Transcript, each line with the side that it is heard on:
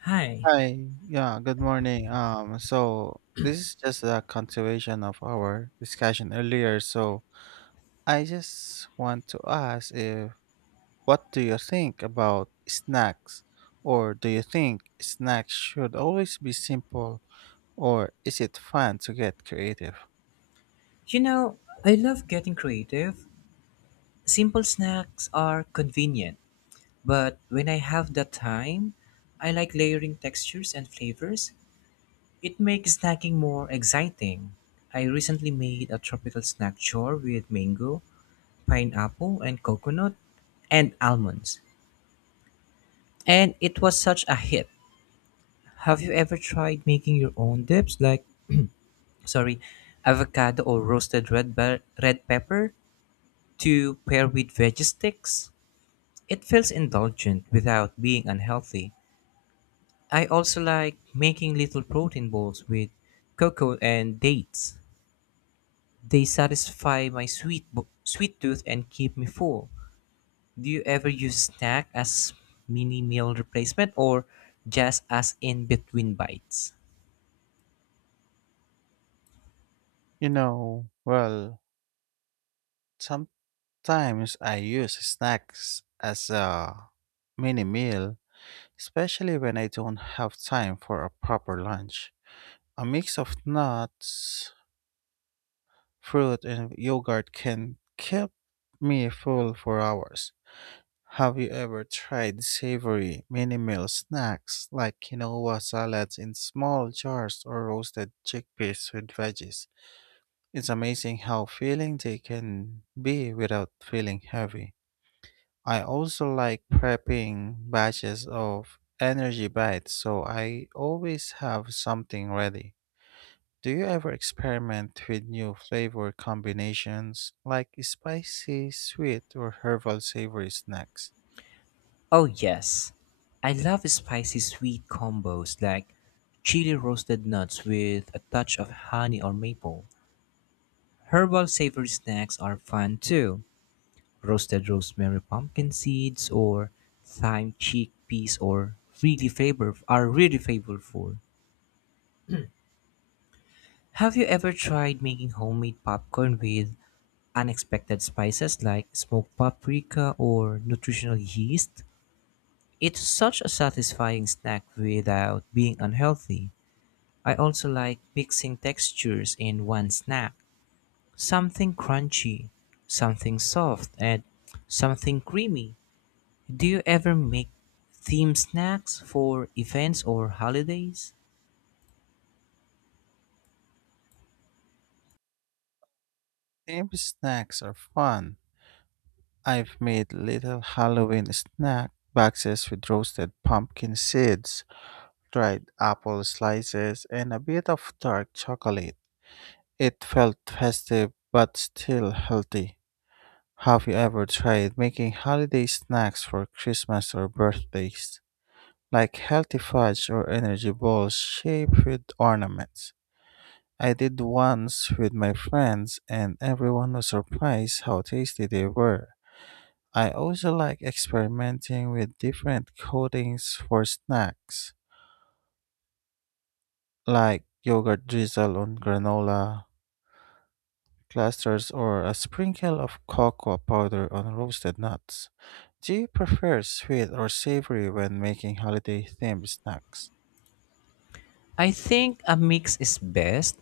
left: Hi.
right: Hi. Yeah, good morning. So this is just a continuation of our discussion earlier. So I just want to ask if what do you think about snacks? Or do you think snacks should always be simple or is it fun to get creative?
left: You know, I love getting creative. Simple snacks are convenient, but when I have the time, I like layering textures and flavors. It makes snacking more exciting. I recently made a tropical snack jar with mango, pineapple, and coconut, and almonds. And it was such a hit. Have you ever tried making your own dips like, sorry, avocado or red pepper to pair with veggie sticks? It feels indulgent without being unhealthy. I also like making little protein balls with cocoa and dates. They satisfy my sweet tooth and keep me full. Do you ever use snack as mini meal replacement or just as in between bites?
right: You know, well, sometimes I use snacks as a mini meal, especially when I don't have time for a proper lunch. A mix of nuts, fruit, and yogurt can keep me full for hours. Have you ever tried savory mini meal snacks like quinoa salads in small jars or roasted chickpeas with veggies? It's amazing how filling they can be without feeling heavy. I also like prepping batches of energy bites so I always have something ready. Do you ever experiment with new flavor combinations like spicy, sweet, or herbal savory snacks?
left: Oh yes. I love spicy sweet combos like chili roasted nuts with a touch of honey or maple. Herbal savory snacks are fun too. Roasted rosemary pumpkin seeds or thyme chickpeas or really favor are really flavorful. Have you ever tried making homemade popcorn with unexpected spices like smoked paprika or nutritional yeast? It's such a satisfying snack without being unhealthy. I also like mixing textures in one snack. Something crunchy, something soft, and something creamy. Do you ever make theme snacks for events or holidays?
right: Themed snacks are fun. I've made little Halloween snack boxes with roasted pumpkin seeds, dried apple slices, and a bit of dark chocolate. It felt festive but still healthy. Have you ever tried making holiday snacks for Christmas or birthdays, like healthy fudge or energy balls shaped with ornaments? I did once with my friends, and everyone was surprised how tasty they were. I also like experimenting with different coatings for snacks, like yogurt drizzle on granola clusters or a sprinkle of cocoa powder on roasted nuts. Do you prefer sweet or savory when making holiday themed snacks?
left: I think a mix is best.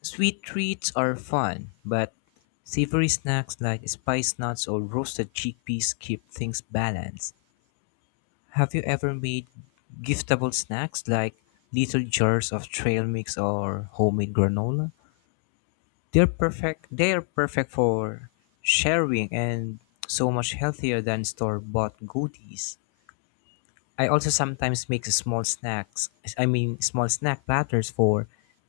left: Sweet treats are fun, but savory snacks like spice nuts or roasted chickpeas keep things balanced. Have you ever made giftable snacks like little jars of trail mix or homemade granola? They're perfect for sharing and so much healthier than store-bought goodies. I also sometimes make small snack platters for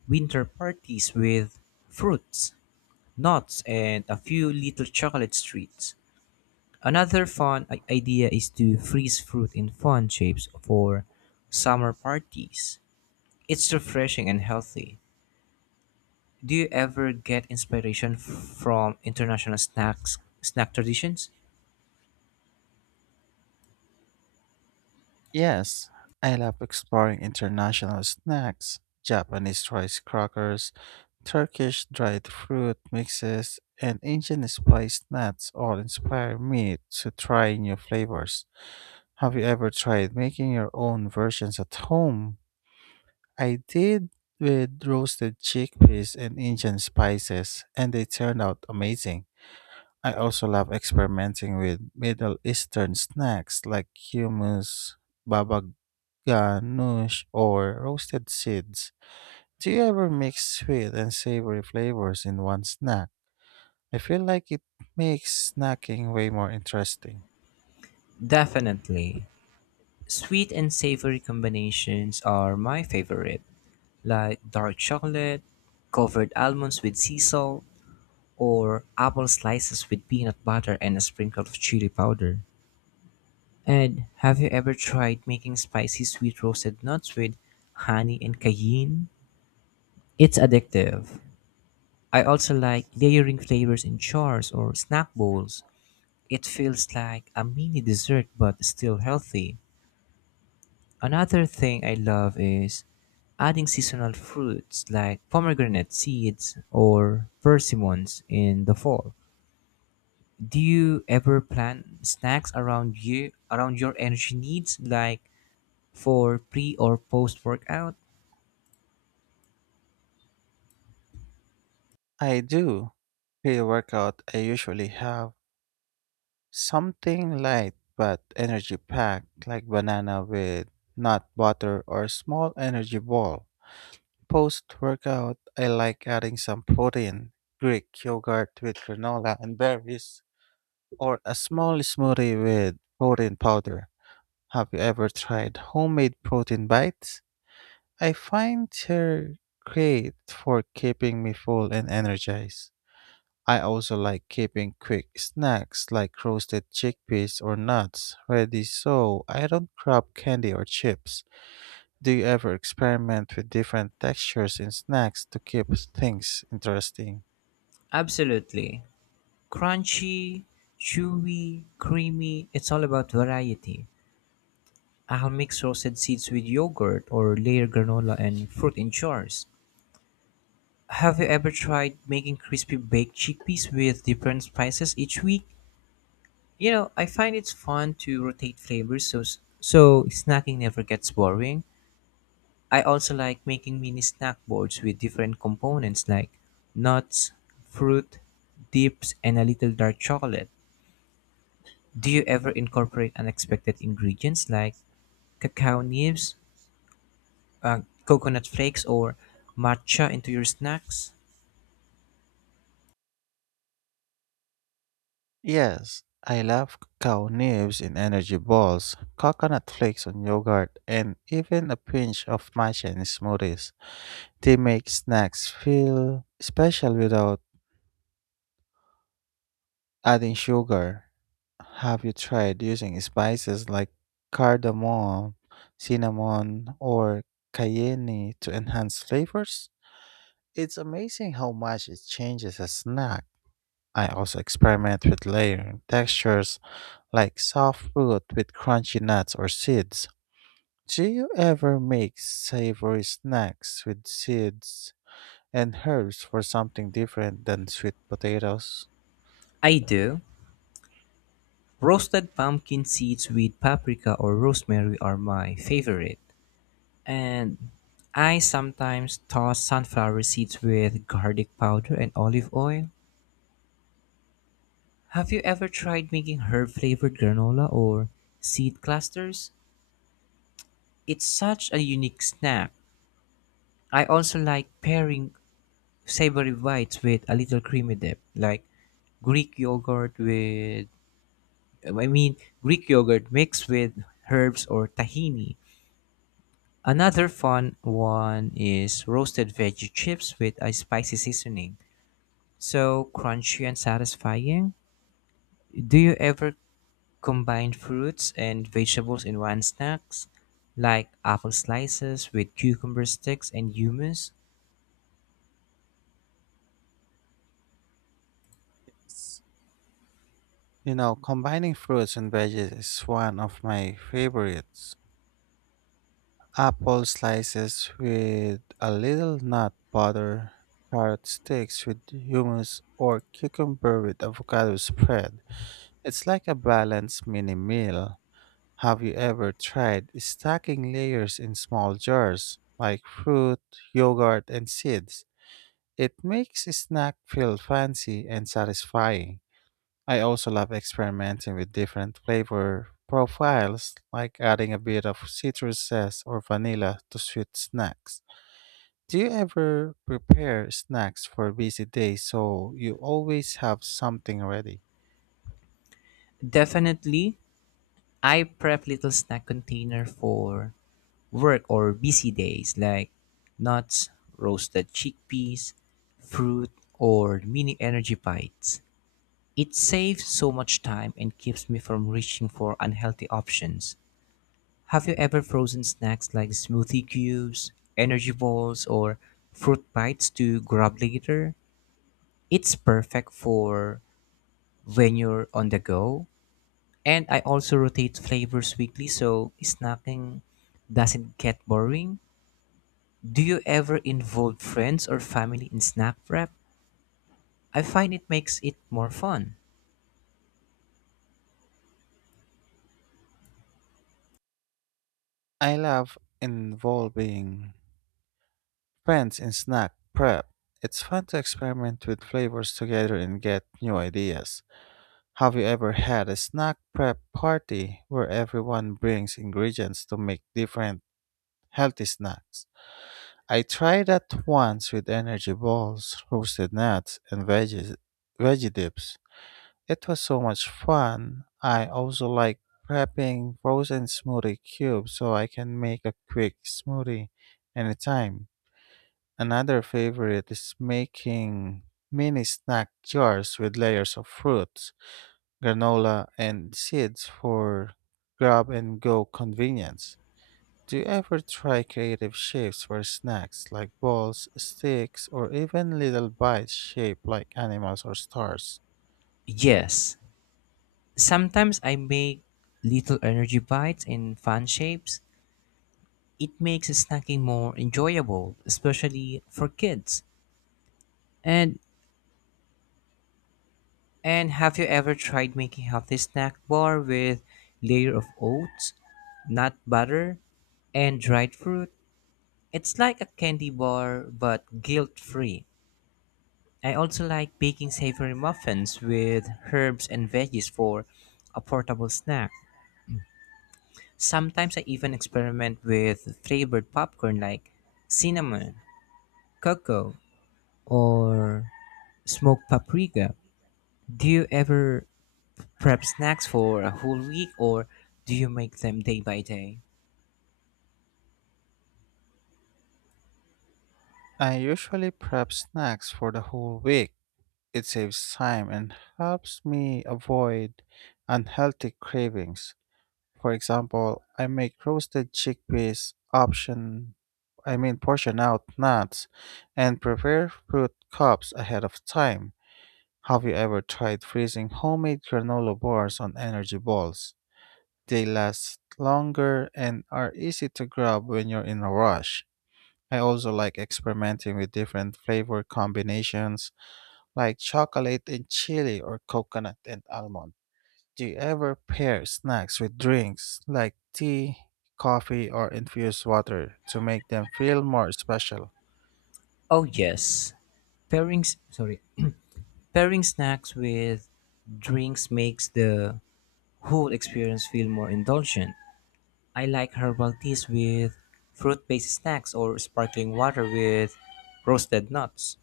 left: winter parties with fruits, nuts, and a few little chocolate treats. Another fun idea is to freeze fruit in fun shapes for summer parties. It's refreshing and healthy. Do you ever get inspiration from international snack traditions?
right: Yes, I love exploring international snacks. Japanese rice crackers, Turkish dried fruit mixes, and Indian spiced nuts all inspire me to try new flavors. Have you ever tried making your own versions at home? I did with roasted chickpeas and Indian spices, and they turned out amazing. I also love experimenting with Middle Eastern snacks like hummus, baba ganoush, or roasted seeds. Do you ever mix sweet and savory flavors in one snack? I feel like it makes snacking way more interesting.
left: Definitely. Sweet and savory combinations are my favorite, like dark chocolate covered almonds with sea salt, or apple slices with peanut butter and a sprinkle of chili powder. And have you ever tried making spicy sweet roasted nuts with honey and cayenne? It's addictive. I also like layering flavors in jars or snack bowls. It feels like a mini dessert but still healthy. Another thing I love is adding seasonal fruits like pomegranate seeds or persimmons in the fall. Do you ever plan snacks around you around your energy needs like for pre or post workout?
right: I do. Pre workout, I usually have something light but energy packed, like banana with nut butter or small energy ball. Post workout, I like adding some protein, Greek yogurt with granola and berries, or a small smoothie with protein powder. Have you ever tried homemade protein bites? I find they're great for keeping me full and energized. I also like keeping quick snacks like roasted chickpeas or nuts ready so I don't grab candy or chips. Do you ever experiment with different textures in snacks to keep things interesting?
left: Absolutely. Crunchy, chewy, creamy, it's all about variety. I'll mix roasted seeds with yogurt or layer granola and fruit in jars. Have you ever tried making crispy baked chickpeas with different spices each week? You know, I find it's fun to rotate flavors so snacking never gets boring. I also like making mini snack boards with different components like nuts, fruit, dips, and a little dark chocolate. Do you ever incorporate unexpected ingredients like cacao nibs, uh, coconut flakes, or matcha into your snacks?
right: Yes, I love cow nibs in energy balls, coconut flakes on yogurt, and even a pinch of matcha in smoothies. They make snacks feel special without adding sugar. Have you tried using spices like cardamom, cinnamon, or cayenne to enhance flavors? It's amazing how much it changes a snack. I also experiment with layering textures like soft fruit with crunchy nuts or seeds. Do you ever make savory snacks with seeds and herbs for something different than sweet potatoes?
left: I do. Roasted pumpkin seeds with paprika or rosemary are my favorite. And I sometimes toss sunflower seeds with garlic powder and olive oil. Have you ever tried making herb flavored granola or seed clusters? It's such a unique snack. I also like pairing savory bites with a little creamy dip, like Greek yogurt with, I mean, Greek yogurt mixed with herbs or tahini. Another fun one is roasted veggie chips with a spicy seasoning. So crunchy and satisfying. Do you ever combine fruits and vegetables in one snacks? Like apple slices with cucumber sticks and hummus?
right: Yes. You know, combining fruits and veggies is one of my favorites. Apple slices with a little nut butter, carrot sticks with hummus, or cucumber with avocado spread. It's like a balanced mini meal. Have you ever tried stacking layers in small jars, like fruit, yogurt, and seeds? It makes a snack feel fancy and satisfying. I also love experimenting with different flavor profiles, like adding a bit of citrus zest or vanilla to sweet snacks. Do you ever prepare snacks for busy days so you always have something ready?
left: Definitely. I prep little snack container for work or busy days like nuts, roasted chickpeas, fruit, or mini energy bites. It saves so much time and keeps me from reaching for unhealthy options. Have you ever frozen snacks like smoothie cubes, energy balls, or fruit bites to grab later? It's perfect for when you're on the go. And I also rotate flavors weekly so snacking doesn't get boring. Do you ever involve friends or family in snack prep? I find it makes it more fun.
right: I love involving friends in snack prep. It's fun to experiment with flavors together and get new ideas. Have you ever had a snack prep party where everyone brings ingredients to make different healthy snacks? I tried that once with energy balls, roasted nuts, and veggie dips. It was so much fun. I also like prepping frozen smoothie cubes so I can make a quick smoothie anytime. Another favorite is making mini snack jars with layers of fruits, granola, and seeds for grab and go convenience. Do you ever try creative shapes for snacks like balls, sticks, or even little bites shaped like animals or stars?
left: Yes, sometimes I make little energy bites in fun shapes. It makes snacking more enjoyable, especially for kids. And and have you ever tried making healthy snack bar with layer of oats, nut butter, and dried fruit? It's like a candy bar but guilt-free. I also like baking savory muffins with herbs and veggies for a portable snack. Sometimes I even experiment with flavored popcorn like cinnamon, cocoa, or smoked paprika. Do you ever prep snacks for a whole week or do you make them day by day?
right: I usually prep snacks for the whole week. It saves time and helps me avoid unhealthy cravings. For example, I make roasted chickpeas option I mean portion out nuts and prepare fruit cups ahead of time. Have you ever tried freezing homemade granola bars on energy balls? They last longer and are easy to grab when you're in a rush. I also like experimenting with different flavor combinations like chocolate and chili or coconut and almond. Do you ever pair snacks with drinks like tea, coffee, or infused water to make them feel more special?
left: Oh yes. Pairing s- sorry, pairing snacks with drinks makes the whole experience feel more indulgent. I like herbal teas with fruit-based snacks or sparkling water with roasted nuts.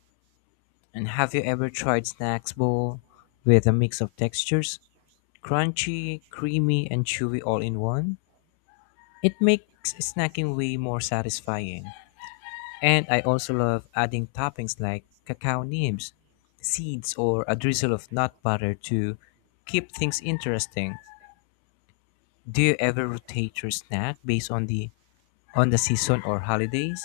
left: And have you ever tried snacks bowl with a mix of textures? Crunchy, creamy, and chewy all in one? It makes snacking way more satisfying. And I also love adding toppings like cacao nibs, seeds, or a drizzle of nut butter to keep things interesting. Do you ever rotate your snack based on the season or holidays?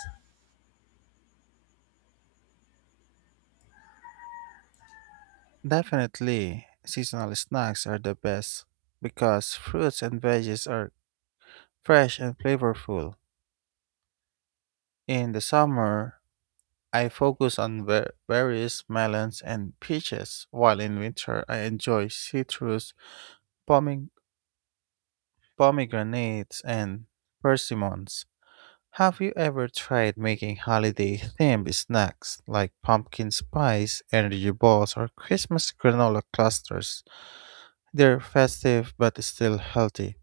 right: Definitely, seasonal snacks are the best because fruits and veggies are fresh and flavorful. In the summer, I focus on berries, melons, and peaches, while in winter, I enjoy citrus, pome- pomegranates, and persimmons. Have you ever tried making holiday themed snacks like pumpkin spice, energy balls, or Christmas granola clusters? They're festive but still healthy.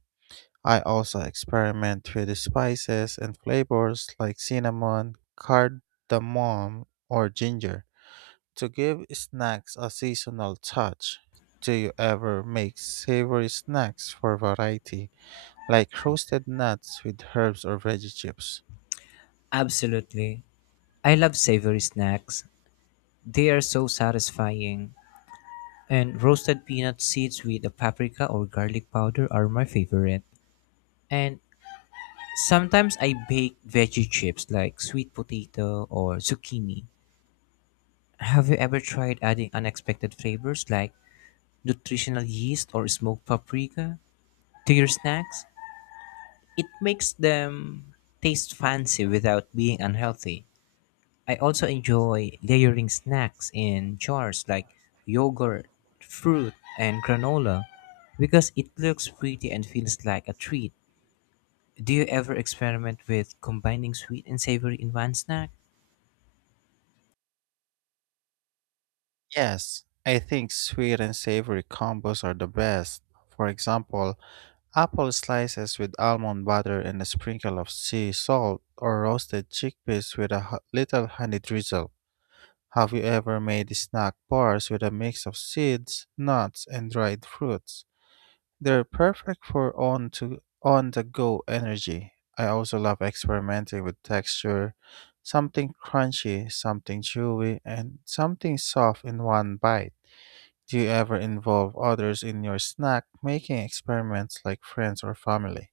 right: I also experiment with the spices and flavors like cinnamon, cardamom, or ginger to give snacks a seasonal touch. Do you ever make savory snacks for variety, like roasted nuts with herbs or veggie chips?
left: Absolutely. I love savory snacks. They are so satisfying. And roasted peanut seeds with a paprika or garlic powder are my favorite. And sometimes I bake veggie chips like sweet potato or zucchini. Have you ever tried adding unexpected flavors like nutritional yeast or smoked paprika to your snacks? It makes them taste fancy without being unhealthy. I also enjoy layering snacks in jars like yogurt, fruit, and granola because it looks pretty and feels like a treat. Do you ever experiment with combining sweet and savory in one snack?
right: Yes, I think sweet and savory combos are the best. For example, apple slices with almond butter and a sprinkle of sea salt, or roasted chickpeas with a little honey drizzle. Have you ever made snack bars with a mix of seeds, nuts, and dried fruits? They're perfect for on the go energy. I also love experimenting with texture, something crunchy, something chewy, and something soft in one bite. Do you ever involve others in your snack making experiments like friends or family?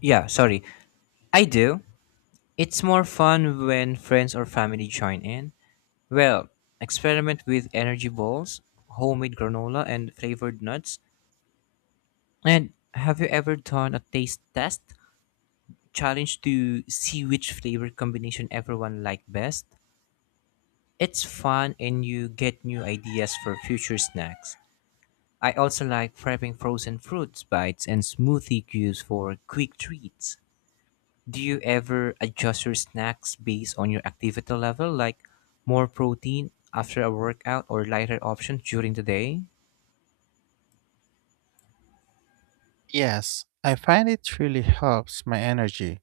left: Yeah, sorry. I do. It's more fun when friends or family join in. Well, experiment with energy balls, homemade granola, and flavored nuts. And have you ever done a taste test challenge to see which flavor combination everyone liked best? It's fun and you get new ideas for future snacks. I also like prepping frozen fruits bites and smoothie cubes for quick treats. Do you ever adjust your snacks based on your activity level, like more protein after a workout or lighter options during the day?
right: Yes, I find it really helps my energy.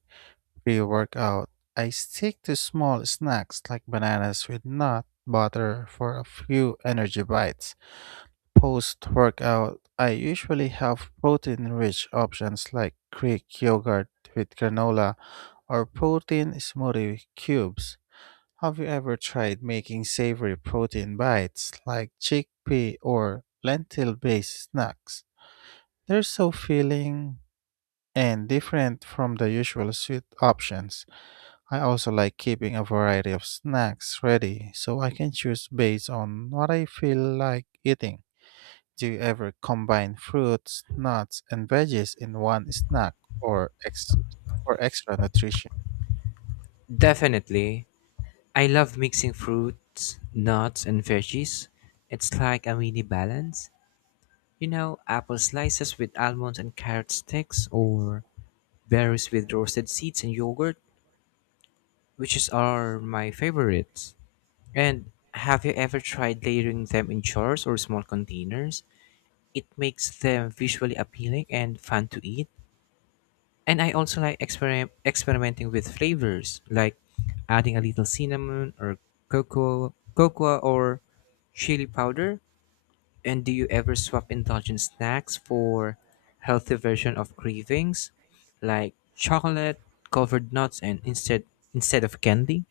right: Pre workout, I stick to small snacks like bananas with nut butter for a few energy bites. Post workout, I usually have protein rich options like Greek yogurt with granola or protein smoothie cubes. Have you ever tried making savory protein bites like chickpea or lentil based snacks? They're so filling and different from the usual sweet options. I also like keeping a variety of snacks ready so I can choose based on what I feel like eating. Do you ever combine fruits, nuts, and veggies in one snack or ex- for extra nutrition?
left: Definitely. I love mixing fruits, nuts, and veggies. It's like a mini balance. You know, apple slices with almonds and carrot sticks, or berries with roasted seeds and yogurt, which is are my favorites. And have you ever tried layering them in jars or small containers? It makes them visually appealing and fun to eat. And I also like experimenting with flavors, like adding a little cinnamon or cocoa or chili powder. And do you ever swap indulgent snacks for healthy version of cravings, like chocolate covered nuts and instead of candy?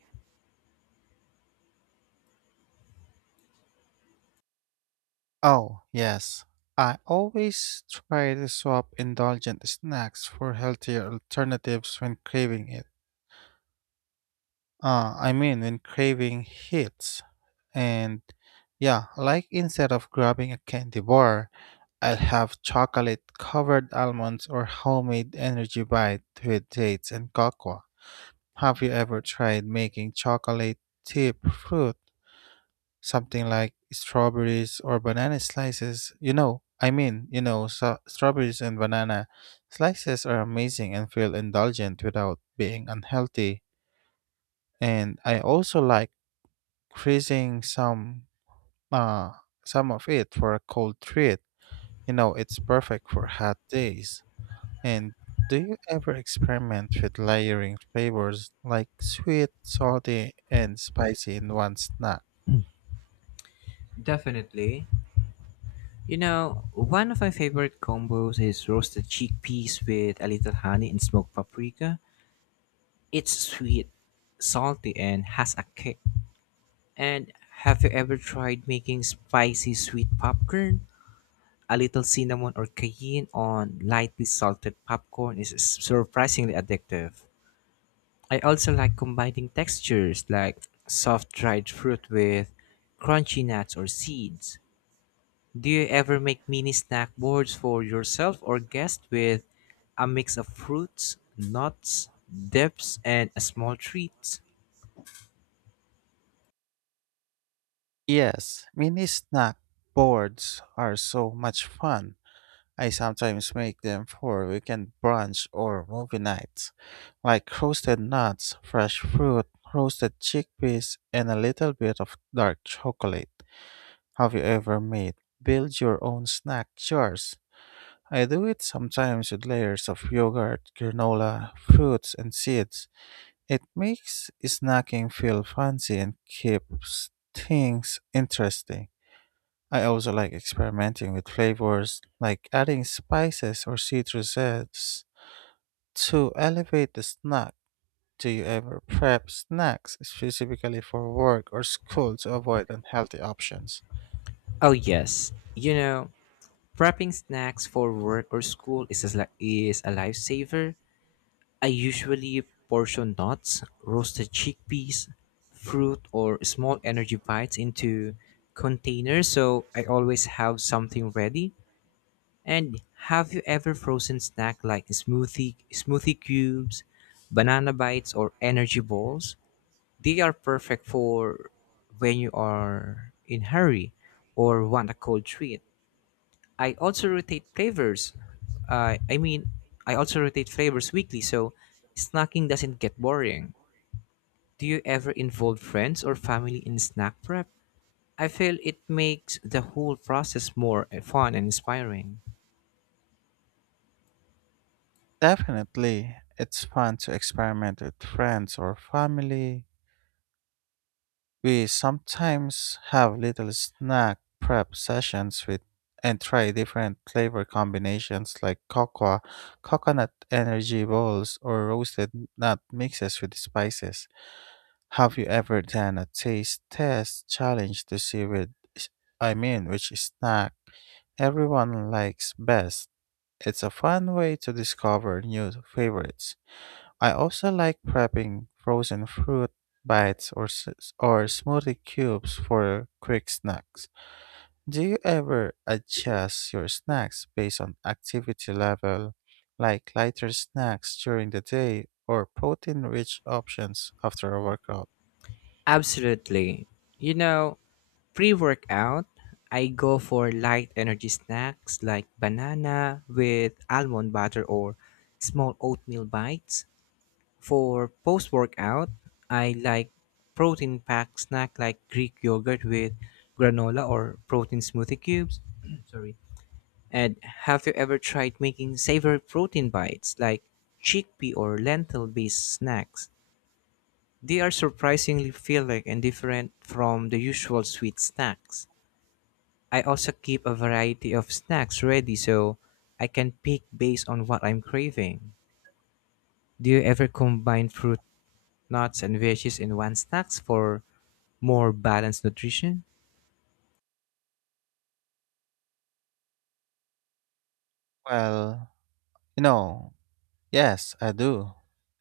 right: Oh, yes. I always try to swap indulgent snacks for healthier alternatives when craving it. I mean, when craving hits. And yeah, like instead of grabbing a candy bar, I'll have chocolate covered almonds or homemade energy bite with dates and cocoa. Have you ever tried making chocolate chip fruit? Something like strawberries or banana slices. You know, so strawberries and banana slices are amazing and feel indulgent without being unhealthy. And I also like freezing uh some of it for a cold treat. You know, it's perfect for hot days. And do you ever experiment with layering flavors like sweet, salty, and spicy in one snack?
left: Definitely. You know, one of my favorite combos is roasted chickpeas with a little honey and smoked paprika. It's sweet, salty, and has a kick. And have you ever tried making spicy sweet popcorn? A little cinnamon or cayenne on lightly salted popcorn is surprisingly addictive. I also like combining textures like soft dried fruit with crunchy nuts or seeds. Do you ever make mini snack boards for yourself or guests with a mix of fruits, nuts, dips, and a small treats?
right: Yes, mini snack boards are so much fun. I sometimes make them for weekend brunch or movie nights, like roasted nuts, fresh fruit, roasted chickpeas, and a little bit of dark chocolate. Have you ever made build your own snack jars? I do it sometimes with layers of yogurt, granola, fruits, and seeds. It makes snacking feel fancy and keeps things interesting. I also like experimenting with flavors, like adding spices or citrus zest to elevate the snack. Do you ever prep snacks specifically for work or school to avoid unhealthy options?
left: Oh yes, you know, prepping snacks for work or school is is a lifesaver. I usually portion nuts, roasted chickpeas, fruit, or small energy bites into containers so I always have something ready. And have you ever frozen snack like smoothie cubes, banana bites, or energy balls? They are perfect for when you are in hurry or want a cold treat. I also rotate flavors. Uh, I mean, I also rotate flavors weekly, so snacking doesn't get boring. Do you ever involve friends or family in snack prep? I feel it makes the whole process more fun and inspiring.
right: Definitely, it's fun to experiment with friends or family. We sometimes have little snack prep sessions with and try different flavor combinations like cocoa, coconut energy balls, or roasted nut mixes with spices. Have you ever done a taste test challenge to see with I mean which snack everyone likes best? It's a fun way to discover new favorites. I also like prepping frozen fruit bites or smoothie cubes for quick snacks. Do you ever adjust your snacks based on activity level, like lighter snacks during the day or protein-rich options after a workout?
left: Absolutely. You know, pre workout, I go for light energy snacks like banana with almond butter or small oatmeal bites. For post workout, I like protein packed snack like Greek yogurt with granola or protein smoothie cubes. Sorry. And have you ever tried making savory protein bites like chickpea or lentil based snacks? They are surprisingly filling and different from the usual sweet snacks. I also keep a variety of snacks ready so I can pick based on what I'm craving. Do you ever combine fruit nuts and veggies in one snacks for more balanced nutrition?
right: Well, you know, yes, I do.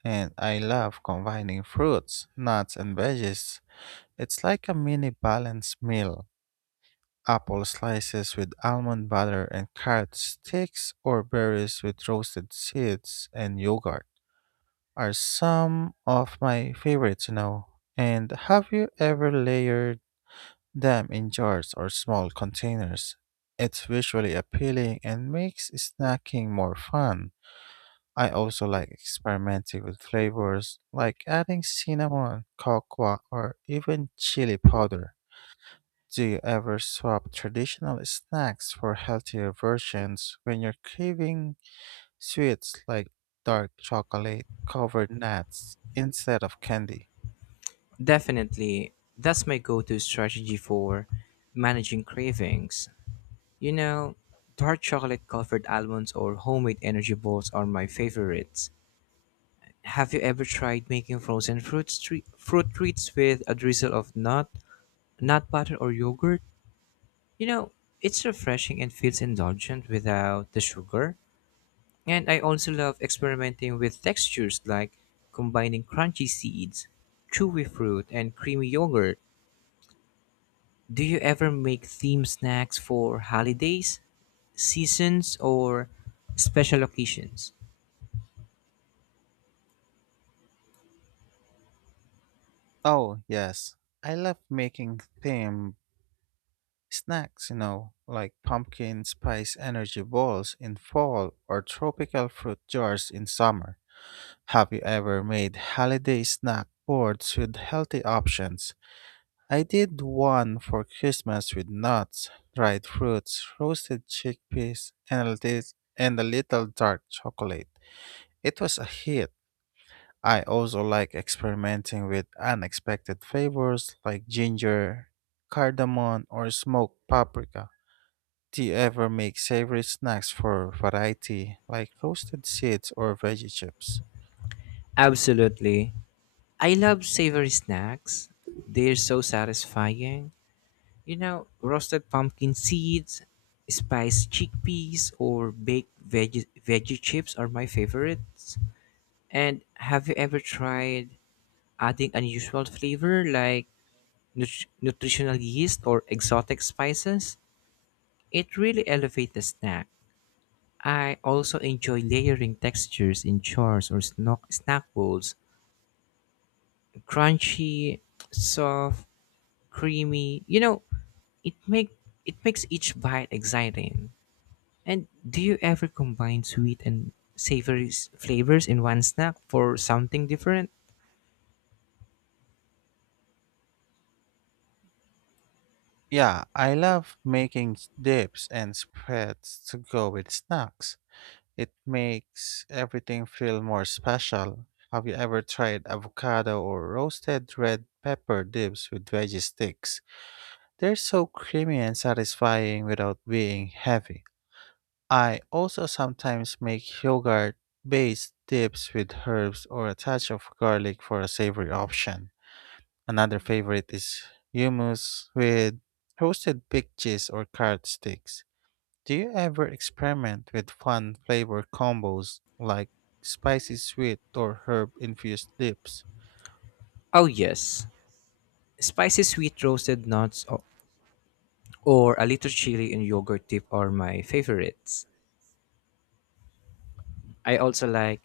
right: And I love combining fruits, nuts, and veggies. It's like a mini balanced meal. Apple slices with almond butter and carrot sticks or berries with roasted seeds and yogurt are some of my favorites, you know. And have you ever layered them in jars or small containers? It's visually appealing and makes snacking more fun. I also like experimenting with flavors like adding cinnamon, cocoa, or even chili powder. Do you ever swap traditional snacks for healthier versions when you're craving sweets, like dark chocolate covered nuts instead of candy?
left: Definitely, that's my go to strategy for managing cravings. You know, dark chocolate covered almonds or homemade energy balls are my favorites. Have you ever tried making frozen fruit treats with a drizzle of nut butter, or yogurt? You know, it's refreshing and feels indulgent without the sugar. And I also love experimenting with textures like combining crunchy seeds, chewy fruit, and creamy yogurt. Do you ever make theme snacks for holidays, seasons, or special occasions?
right: Oh, yes. I love making themed snacks, you know, like pumpkin spice energy balls in fall or tropical fruit jars in summer. Have you ever made holiday snack boards with healthy options? I did one for Christmas with nuts, dried fruits, roasted chickpeas, and and a little dark chocolate. It was a hit. I also like experimenting with unexpected flavors like ginger, cardamom, or smoked paprika. Do you ever make savory snacks for variety, like roasted seeds or veggie chips?
left: Absolutely. I love savory snacks. They're so satisfying. You know, roasted pumpkin seeds, spiced chickpeas, or baked veggie chips are my favorites. And have you ever tried adding unusual flavor like nutritional yeast or exotic spices? It really elevates the snack. I also enjoy layering textures in jars or snack bowls. Crunchy, soft, creamy. You know, it make it makes each bite exciting. And do you ever combine sweet and savory flavors in one snack for something different?
right: Yeah, I love making dips and spreads to go with snacks. It makes everything feel more special. Have you ever tried avocado or roasted red pepper dips with veggie sticks? They're so creamy and satisfying without being heavy. I also sometimes make yogurt based dips with herbs or a touch of garlic for a savory option. Another favorite is hummus with roasted big cheese or carrot sticks. Do you ever experiment with fun flavor combos like spicy sweet or herb infused dips?
left: Oh yes, spicy sweet roasted or a little chili and yogurt dip are my favorites. I also like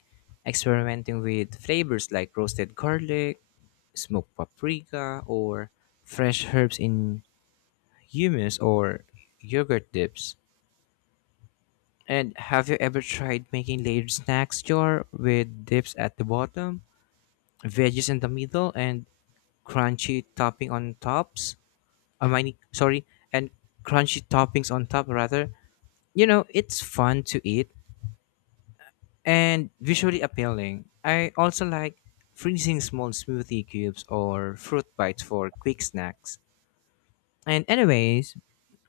left: experimenting with flavors like roasted garlic, smoked paprika, or fresh herbs in hummus or yogurt dips. And have you ever tried making layered snacks jar with dips at the bottom, veggies in the middle, and crunchy topping on tops? I mean, sorry, and crunchy toppings on top rather. You know, it's fun to eat and visually appealing. I also like freezing small smoothie cubes or fruit bites for quick snacks. And anyways,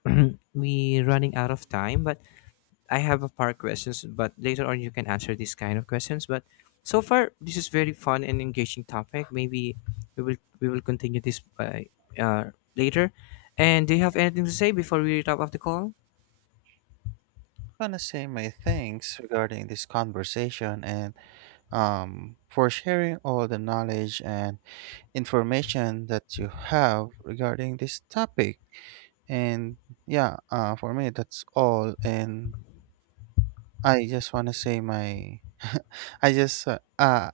left: we running out of time, but I have a par questions, but later on you can answer these kind of questions. But so far, this is very fun and engaging topic. Maybe we will continue this by later. And do you have anything to say before we wrap up the call?
right: I want to say my thanks regarding this conversation and for sharing all the knowledge and information that you have regarding this topic. And yeah, for me, that's all. And I just want to say I just, uh, uh,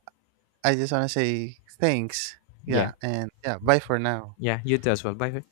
right: I just want to say thanks.
left: Yeah,
right: Yeah. And yeah, bye for now.
left: yeah, you do as well. Bye.